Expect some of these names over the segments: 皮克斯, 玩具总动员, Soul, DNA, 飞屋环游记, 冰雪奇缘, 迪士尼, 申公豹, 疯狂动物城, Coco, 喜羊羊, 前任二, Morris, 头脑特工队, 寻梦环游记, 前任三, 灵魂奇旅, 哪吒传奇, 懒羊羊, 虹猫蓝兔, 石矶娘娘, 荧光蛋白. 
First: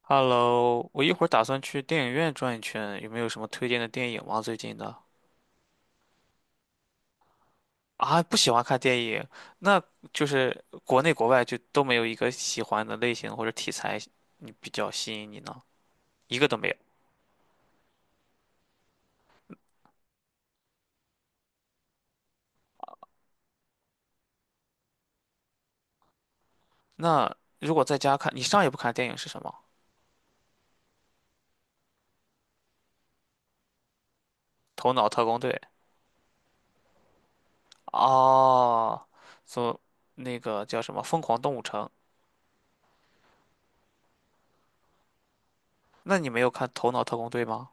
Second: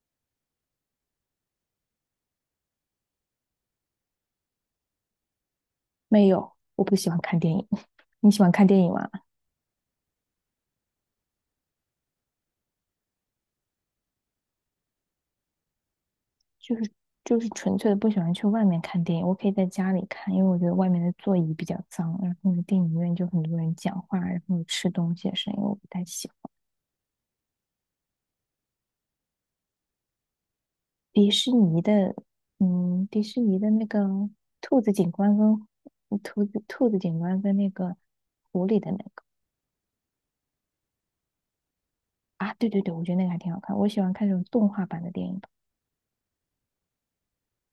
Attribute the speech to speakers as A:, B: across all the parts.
A: Hello，我一会儿打算去电影院转一圈，有没有什么推荐的电影吗？最近的。
B: 没有，我不喜欢看电影。
A: 啊，
B: 你
A: 不
B: 喜
A: 喜
B: 欢
A: 欢
B: 看
A: 看
B: 电影
A: 电
B: 吗？
A: 影，那就是国内国外就都没有一个喜欢的类型或者题材，你比较吸引你呢？一个都没有。
B: 就是就是纯粹的不喜欢去外面看电影，我可以在家里看，因为我觉得外面的座椅比较脏，然后呢，电影院就很多人讲话，然后吃东西的声音我不太喜欢。
A: 那如果在家看，你上一部看的电影是什么？
B: 迪士尼的，迪士尼的那个兔
A: 《头
B: 子
A: 脑
B: 警
A: 特
B: 官
A: 工
B: 跟
A: 队》。
B: 兔子警官跟那个狐狸的那
A: 哦，
B: 个
A: 所那个叫什么《疯狂动物城》？
B: 啊，对对对，我觉得那个还挺好看，我喜欢看那种动画版的电影。
A: 那你没有看《头脑特工队》吗？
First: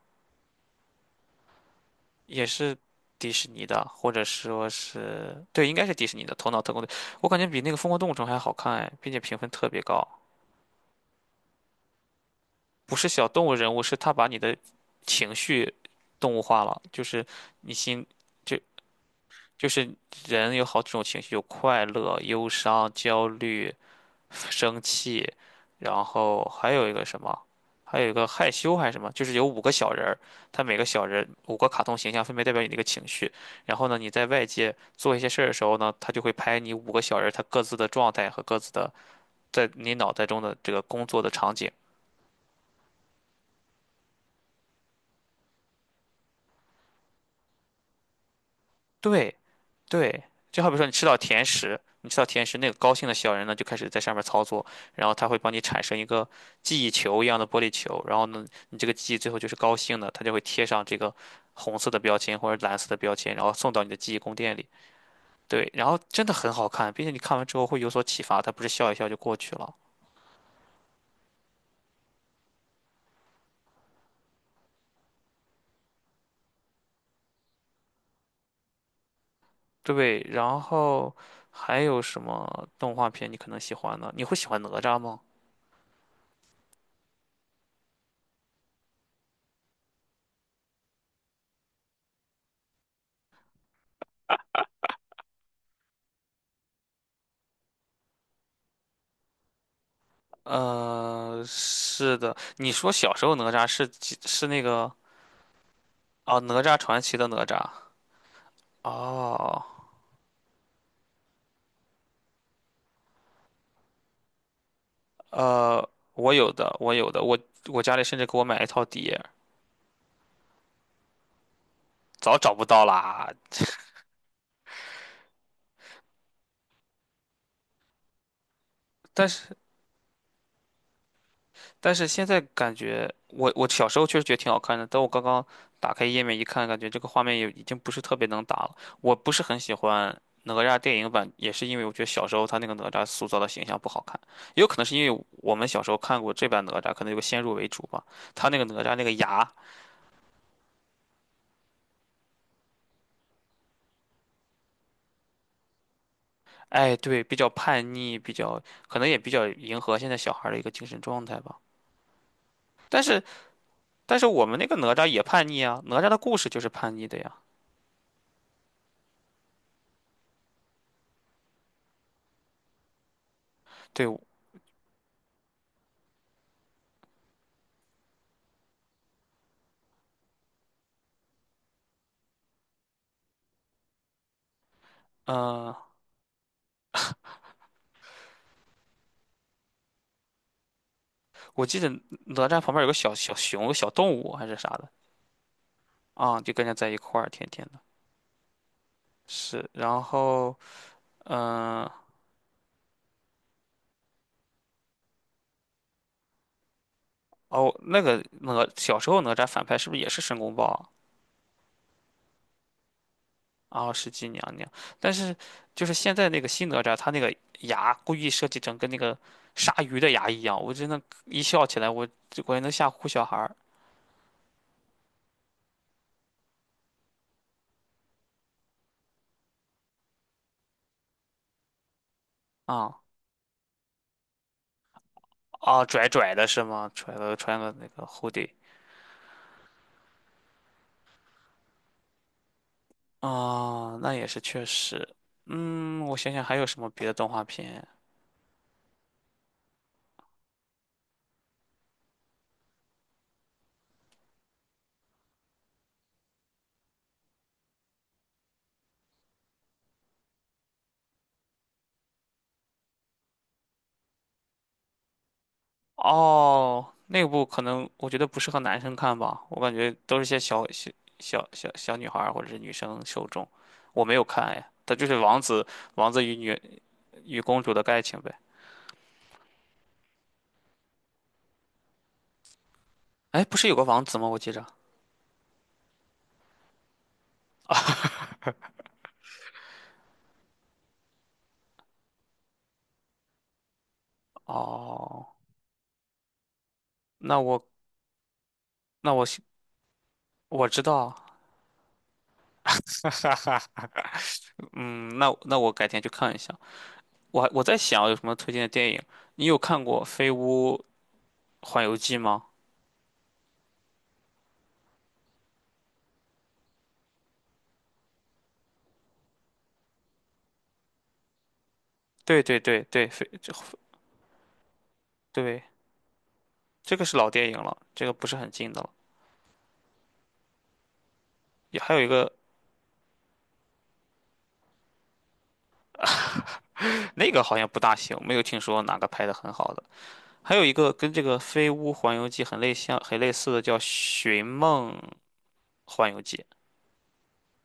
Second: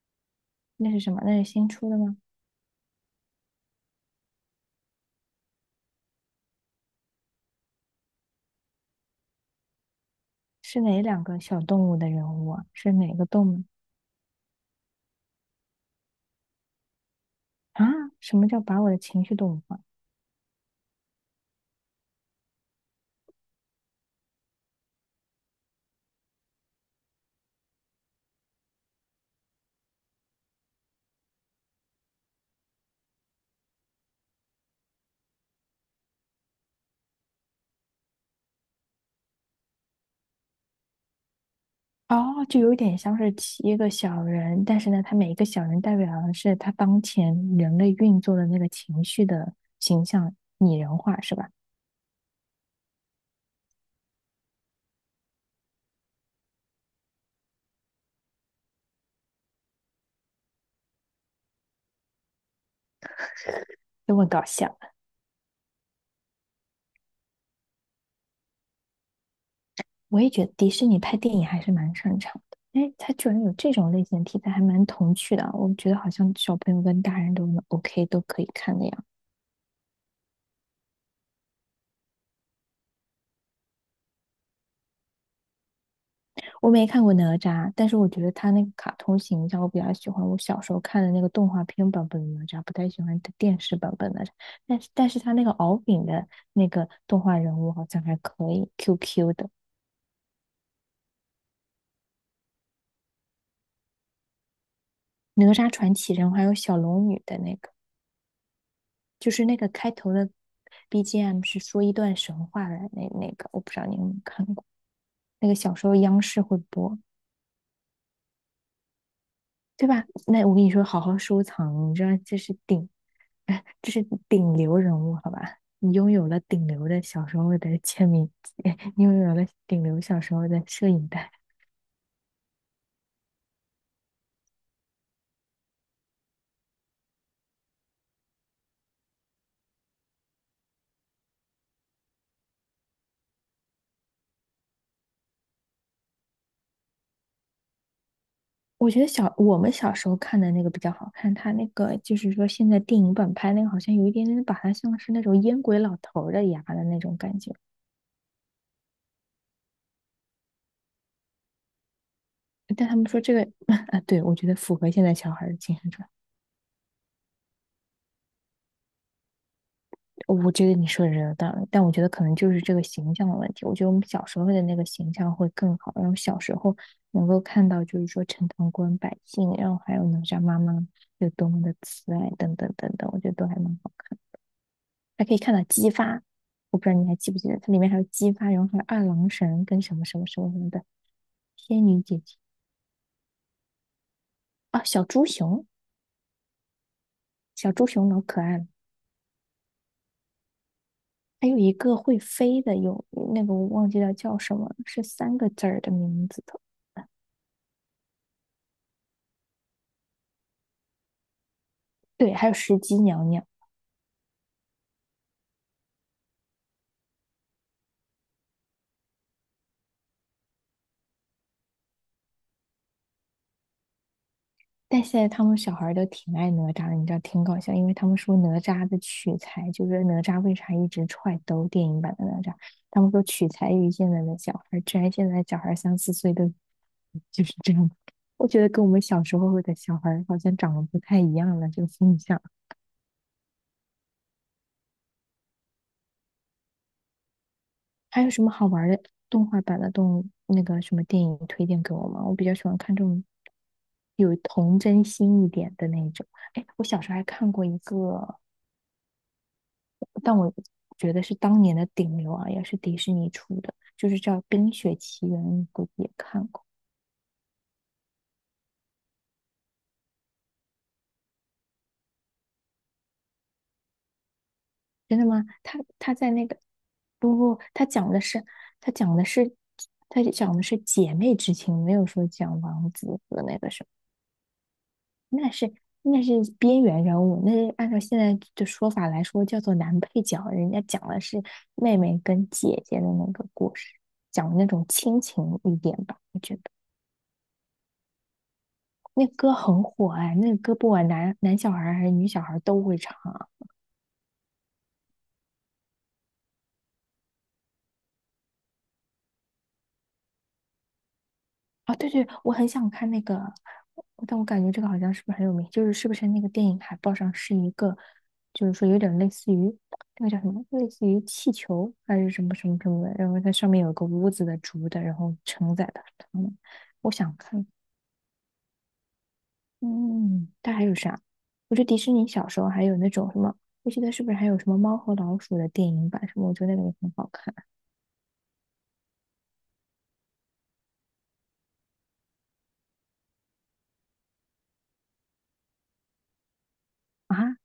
B: 那是什么？那是新出的吗？
A: 也是迪士尼的，或者说是，对，应该是迪士尼的《头脑特工队》，我感觉比那个《疯狂动物城》还好看哎，并且评分特别高。
B: 是哪两个小动物的人物啊？是
A: 不是
B: 哪个
A: 小动物
B: 动物？
A: 人物，是他把你的情绪动物化了，就是你
B: 啊，
A: 心，
B: 什么
A: 就
B: 叫把我的情绪动物
A: 就
B: 化？
A: 是人有好几种情绪，有快乐、忧伤、焦虑，生气，然后还有一个什么，还有一个害羞还是什么，就是有五个小人儿，他每个小人五个卡通形象分别代表你的一个情绪。然后呢，你在外界做一些事儿的时候呢，他就会拍你五个小人儿他各自的状态和各自的在你脑袋中的这个工作的场景。
B: 哦，就有点像是七个小人，但是呢，他每一个小人代表的是他当前人类运作的那个情绪
A: 对，
B: 的形
A: 对，
B: 象
A: 就好
B: 拟
A: 比说你
B: 人
A: 吃到
B: 化，是
A: 甜
B: 吧？
A: 食，你吃到甜食，那个高兴的小人呢就开始在上面操作，然后他会帮你产生一个记忆球一样的玻璃球，然后呢，你这个记忆最后就是高兴的，它就会贴上这个红色的标签或者蓝色的标签，然后送到你的记
B: 就
A: 忆
B: 会
A: 宫
B: 搞
A: 殿里。
B: 笑。
A: 对，然后真的很好看，并且你看完之后会有所启发，它不是笑一笑就过去了。
B: 我也觉得迪士尼拍电影还是蛮擅长的。哎，他居然有这种类型的题材，还蛮童趣的啊。我觉得好像小朋友跟大人都能 OK 都可以看的呀。
A: 对，然后还有什么动画片你可能喜欢呢？你会喜欢哪吒吗？
B: 我没看过哪吒，但是我觉得他那个卡通形象我比较喜欢。我小时候看的那个动画片版本的哪吒，不太喜欢电视版本的哪吒。但是他那个敖丙的那个动画人物好像还可以，QQ 的
A: 是的，你说小时候哪吒是那个。
B: 哪吒传奇人物，
A: 哦，
B: 还有
A: 哪
B: 小
A: 吒传
B: 龙
A: 奇
B: 女
A: 的
B: 的
A: 哪
B: 那
A: 吒。
B: 个，就是那
A: 哦，
B: 个开头的 BGM 是说一段神话的那个，我不知道你有没有看过。那个小时
A: 呃，
B: 候央
A: 我
B: 视
A: 有
B: 会
A: 的，我
B: 播。
A: 有的，我家里甚至给我买了一套碟，
B: 对吧？那我跟你说，好好收藏，你知道
A: 早
B: 这
A: 找
B: 是
A: 不到
B: 顶，
A: 啦。
B: 哎，这是顶流人物，好吧？你拥有了顶流的小时候的签名，你拥
A: 但
B: 有了
A: 是
B: 顶流小时候的摄影带。
A: 但是现在感觉，我小时候确实觉得挺好看的，但我刚刚打开页面一看，感觉这个画面也已经不是特别能打了。我不是很喜欢哪吒电影版，也是因为我觉得小时候他那个哪吒塑造的形象不好看，也有可能是因为我们小时候看过这版哪吒，可能有个先入为主吧。他那个哪
B: 我
A: 吒
B: 觉
A: 那
B: 得
A: 个
B: 小
A: 牙。
B: 我们小时候看的那个比较好看，他那个就是说现在电影版拍那个好像有一点点把他像是那种烟鬼老头儿的牙的
A: 哎，
B: 那种
A: 对，比
B: 感
A: 较
B: 觉，
A: 叛逆，比较可能也比较迎合现在小孩儿的一个精神状态吧。
B: 但他
A: 但
B: 们说
A: 是，
B: 这个 啊，
A: 但
B: 对，
A: 是
B: 我
A: 我
B: 觉得
A: 们那个
B: 符合
A: 哪
B: 现
A: 吒
B: 在
A: 也
B: 小孩
A: 叛
B: 儿的
A: 逆
B: 精
A: 啊，
B: 神
A: 哪
B: 状
A: 吒
B: 态。
A: 的故事就是叛逆的呀。
B: 我觉得你说的是有道理，但我觉得可能就是这个形象的问题。我觉得我们
A: 对。
B: 小时候的那个形象会更好，然后小时候能够看到，就是说陈塘关百姓，然后还有哪吒妈妈有多么的慈爱，等等等等，我觉得都还蛮好看。还可以看到
A: 嗯，
B: 姬发，我不知道你还记不记得，它里面还有姬发，然后还有二郎神跟什么什么什么什么的
A: 我记
B: 仙
A: 得
B: 女姐姐
A: 哪吒旁边有个小小熊、小动物还是啥
B: 啊，
A: 的。
B: 小猪熊，
A: 啊，就跟着在一块儿，天天
B: 小
A: 的。
B: 猪熊老可爱了。
A: 是，然后，
B: 还有一
A: 嗯、
B: 个会飞的，有那个我忘记了叫什么了是三个字儿的名字的。
A: 哦，那个哪小时候哪吒反派是不是也是申公豹啊？
B: 对，还有石矶娘娘。
A: 哦，石矶娘娘，但是就是现在那个新哪吒，他那个牙故意设计成跟那个鲨鱼的牙一样，我真的，一笑起来，我这果然能吓唬小孩儿。
B: 但现在他们小孩儿都挺爱哪吒的，你知道挺搞笑，因为他们说哪吒的取材就是哪吒为啥一直踹兜电影版的哪吒，
A: 啊，
B: 他们说取材于现在的小孩儿，居然现在小孩儿
A: 啊，
B: 三
A: 拽
B: 四岁
A: 拽的
B: 都
A: 是吗？拽了
B: 就是
A: 穿
B: 这
A: 个那
B: 样。
A: 个
B: 我
A: hoodie。
B: 觉得跟我们小时候的小孩儿好像长得不太一样了，这个风向。
A: 啊，那也是确实，嗯，我想想还有什么别的动画片。
B: 还有什么好玩儿的动画版的动那个什么电影推荐给我吗？我比较喜欢看这种有童真心一点的那种。哎，我小时候还看过一个。但我觉得是当年的顶流啊，也是迪士尼出的，就是叫《冰雪奇缘》，你估计也看过。
A: 哦，那部可能我觉得不适合男生看吧，我感觉都是些小女孩儿或者是女生受众，我没有看哎，它就是
B: 真的
A: 王
B: 吗？
A: 子
B: 他
A: 王
B: 他
A: 子
B: 在
A: 与
B: 那个不不，
A: 公主的爱情呗。
B: 他讲的是他讲的是姐妹之情，没有说讲王子和
A: 哎，不
B: 那
A: 是
B: 个
A: 有个
B: 什
A: 王子吗？我记着。
B: 么，那是边缘人物，那是按照现在的说法来说叫做男配角，人家讲的是妹妹跟姐姐的那个故事，讲那种亲
A: 哦，
B: 情一点吧，我觉得。
A: 那我那我
B: 那歌很火哎，那个
A: 我
B: 歌
A: 知
B: 不管
A: 道，
B: 男男小孩儿还是女小孩儿都会唱啊。
A: 嗯，那我改天去看一下。我在想有什么推荐的电影？你有看过《飞屋环游
B: 啊，对
A: 记》
B: 对，
A: 吗？
B: 我很想看那个，但我感觉这个好像是不是很有名？就是是不是那个电影海报上是一个，就是说有点类似于那个叫什么，类似于气球还是
A: 对
B: 什么
A: 对
B: 什么
A: 对
B: 什么
A: 对，
B: 的，
A: 飞
B: 然后它上面有个屋子的竹的，然后
A: 对
B: 承载的他们
A: 这个
B: 我
A: 是老
B: 想
A: 电影
B: 看，
A: 了，这个不是很近的了。
B: 嗯，它还有啥？我
A: 也
B: 觉得
A: 还
B: 迪
A: 有一
B: 士尼
A: 个。
B: 小时候还有那种什么，我记得是不是还有什么猫和老鼠的电影版什么？我觉得那个也很好
A: 那个
B: 看
A: 好像不大行，没有听说哪个拍的很好的。还有一个跟这个《飞屋环游记》很类像、很类似的叫《寻梦环游记》。
B: 啊。啊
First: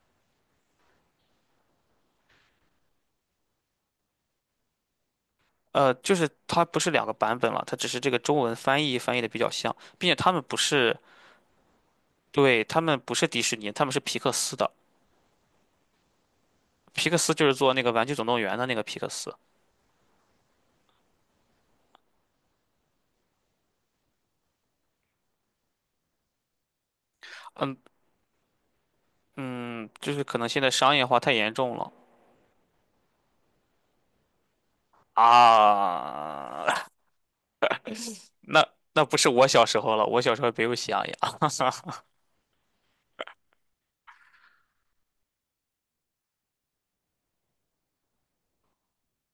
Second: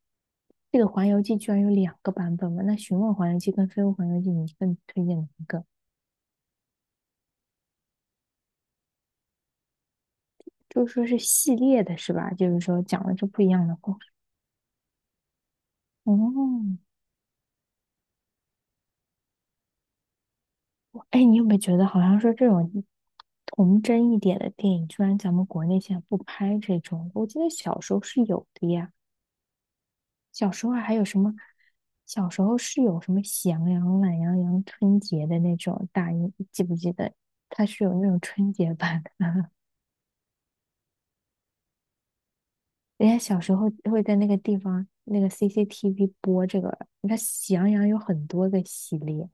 B: 这个《环游记》居然有两个版本嘛？那《寻梦环游记》跟《飞屋环游记》，你更推荐哪一个？
A: 呃，就是它不是两个版本了，它只是这个中文翻译的比较像，并且他们不
B: 就是
A: 是，
B: 说是系列的是吧？就是
A: 对，他
B: 说
A: 们
B: 讲
A: 不
B: 的
A: 是
B: 是
A: 迪
B: 不一
A: 士
B: 样
A: 尼，
B: 的
A: 他们
B: 故
A: 是
B: 事。
A: 皮克斯的。
B: 哦，
A: 皮克斯就是做那个《玩具总动员》的那个皮克斯。
B: 哎，你有没有觉得好像说这种童真一点的电影，居然咱们国内现在不拍这种？我记得
A: 嗯
B: 小时候是有的呀，
A: 嗯，就是可能
B: 小
A: 现
B: 时
A: 在
B: 候还
A: 商业
B: 有
A: 化
B: 什
A: 太
B: 么？
A: 严重了。
B: 小时候是有什么喜羊羊、懒羊羊春节的那种大英，记
A: 啊，
B: 不记得？它是有那种春
A: 那
B: 节版
A: 那不是我
B: 的。
A: 小时候了，我小时候没有喜羊羊。
B: 人家小时候会在那个地方那个 CCTV 播这个，你看《喜羊羊》有很多个系列，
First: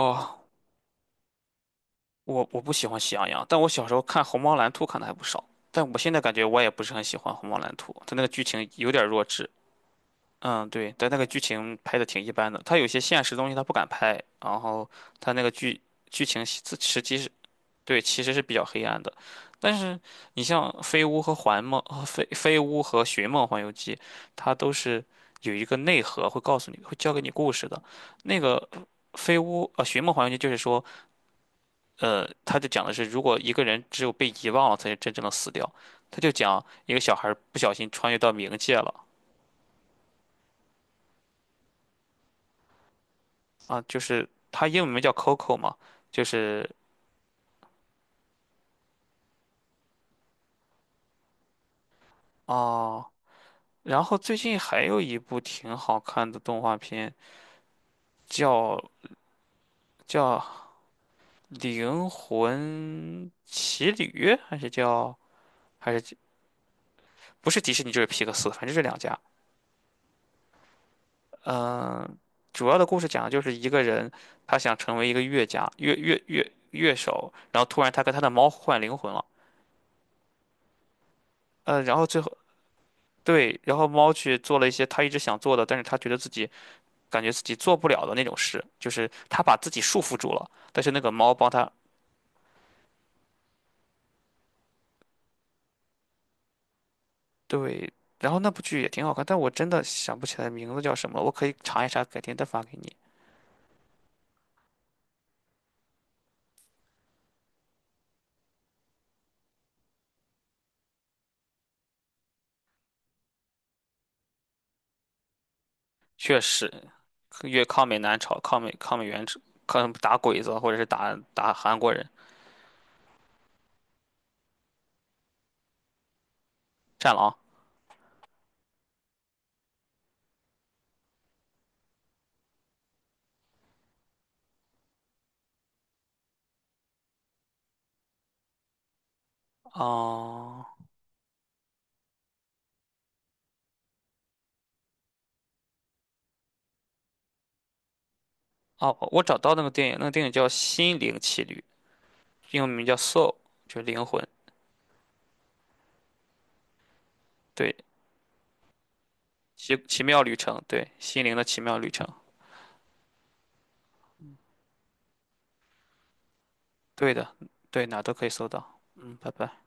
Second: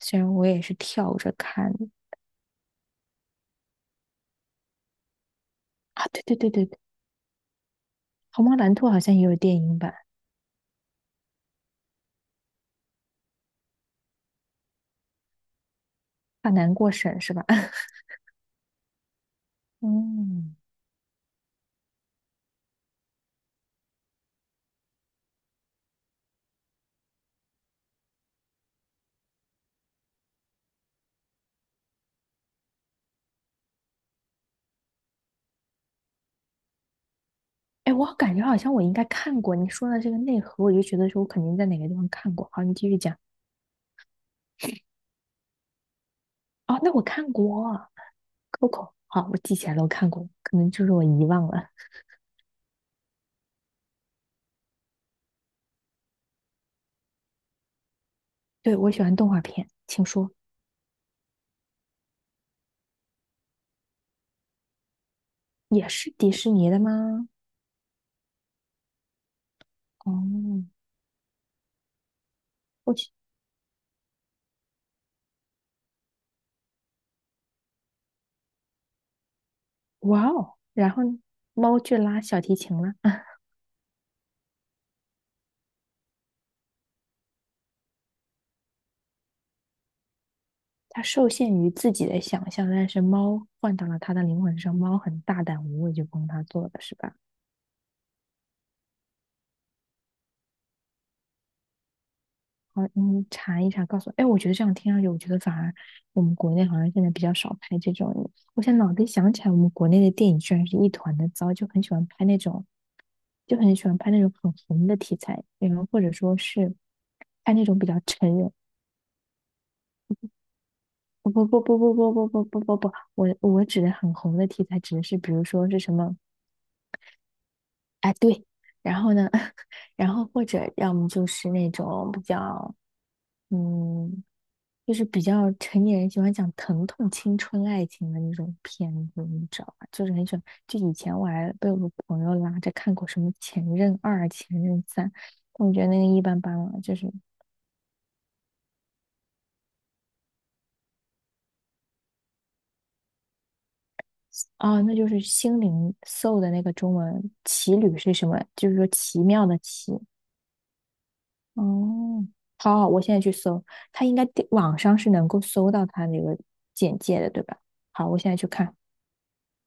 B: 虽然我也是跳着看的
A: 我不喜欢喜羊羊，但我小时候看《虹猫蓝兔》看的还不少，但我
B: 啊，
A: 现在
B: 对
A: 感
B: 对
A: 觉
B: 对
A: 我
B: 对
A: 也
B: 对，
A: 不是很喜欢《虹猫蓝兔》，它那个剧
B: 《虹猫
A: 情
B: 蓝兔》
A: 有
B: 好
A: 点
B: 像也
A: 弱
B: 有
A: 智。
B: 电影版，
A: 嗯，对，但那个剧情拍的挺一般的，他有些现实东西他不敢拍，然后他那个剧情
B: 怕
A: 其
B: 难过
A: 实际
B: 审
A: 是，
B: 是吧？
A: 对，其实是比较黑暗的。但是你
B: 嗯，
A: 像《飞屋》和《环梦》和《飞飞屋》和《寻梦环游记》，它都是有一个内核，会告诉你，会教给你故事的。那个《飞屋》《寻梦环游记》就是说，呃，他就讲的是，如果一个人只有被遗忘了，才是真正的死掉。他就讲一个小孩儿不小心
B: 哎，
A: 穿
B: 我
A: 越到
B: 感觉
A: 冥
B: 好像
A: 界
B: 我应
A: 了。
B: 该看过你说的这个内核，我就觉得说我肯定在哪个地方看过。好，你继续讲。
A: 啊，就是它英文名叫 Coco 嘛，就是。
B: 哦，那我看过《Coco》，好，我记起来了，我看过，可能就是我遗忘了。
A: 啊，然后最近还有一部挺好看的动画片，
B: 对，我
A: 叫
B: 喜欢动画片，请说。
A: 叫《灵魂奇旅》，还是叫
B: 也
A: 还
B: 是
A: 是
B: 迪士尼的吗？
A: 不是迪士尼就是皮克斯，反正这两家。
B: 哦，
A: 嗯、主要的
B: 我
A: 故事
B: 去，
A: 讲的就是一个人，他想成为一个乐家乐乐乐乐手，然后突然他跟他的猫换灵魂了。
B: 哇哦！然后呢猫
A: 呃，然
B: 去
A: 后最
B: 拉
A: 后
B: 小提琴了。
A: 对，然后猫去做了一些他一直想做的，但是他觉得自己。感觉自己做不了的那种事，就是他把自己束缚住了，但是那
B: 它
A: 个
B: 受
A: 猫帮
B: 限
A: 他，
B: 于自己的想象，但是猫换到了它的灵魂上，猫很大胆无畏，就帮它做了，是吧？
A: 对，然后那部剧也挺好看，但我真的想不起来名字叫什么了，我可以查一查，改天再发给
B: 好，
A: 你。
B: 你查一查，告诉我。哎，我觉得这样听上去，我觉得反而我们国内好像现在比较少拍这种。我现在脑子里想起来，我们国内的电影居然是一团的糟，就很喜欢拍那种，就很喜欢拍那种很红的题材，然后或者说
A: 确实，
B: 是拍
A: 越
B: 那种
A: 抗
B: 比
A: 美
B: 较
A: 援
B: 成
A: 朝，
B: 人
A: 抗美援朝，抗打鬼子或者是打
B: 不不
A: 打
B: 不不
A: 韩国
B: 不
A: 人，
B: 不不不不不不，我指的很红的题材指的是，比如说是什么？
A: 战狼。
B: 哎，对，然后呢，然后或者要么就是那种比较，嗯，就是比较成年人喜欢讲疼痛、青春、爱情的那种片子，你知道吧？就是很喜欢。
A: 哦。
B: 就以前我还被我朋友拉着看过什么《前任二》《前任三》，但我觉得那个一般般了，就是。
A: 哦，我找到那个电影，那个电影叫《心灵奇旅》，英文名叫《Soul》，就是灵魂。
B: 哦，那就是心灵 soul 的那个中文"奇
A: 对，
B: 旅"是什么？就是说奇妙的
A: 奇
B: “奇"。
A: 奇妙旅程，对，心灵的奇妙旅程。
B: 哦，好好，我现在去搜，它应该地网上是能够搜到它那个简
A: 对
B: 介
A: 的，
B: 的，对吧？
A: 对，哪
B: 好，
A: 都
B: 我
A: 可以
B: 现在去
A: 搜
B: 看。
A: 到。嗯，拜拜。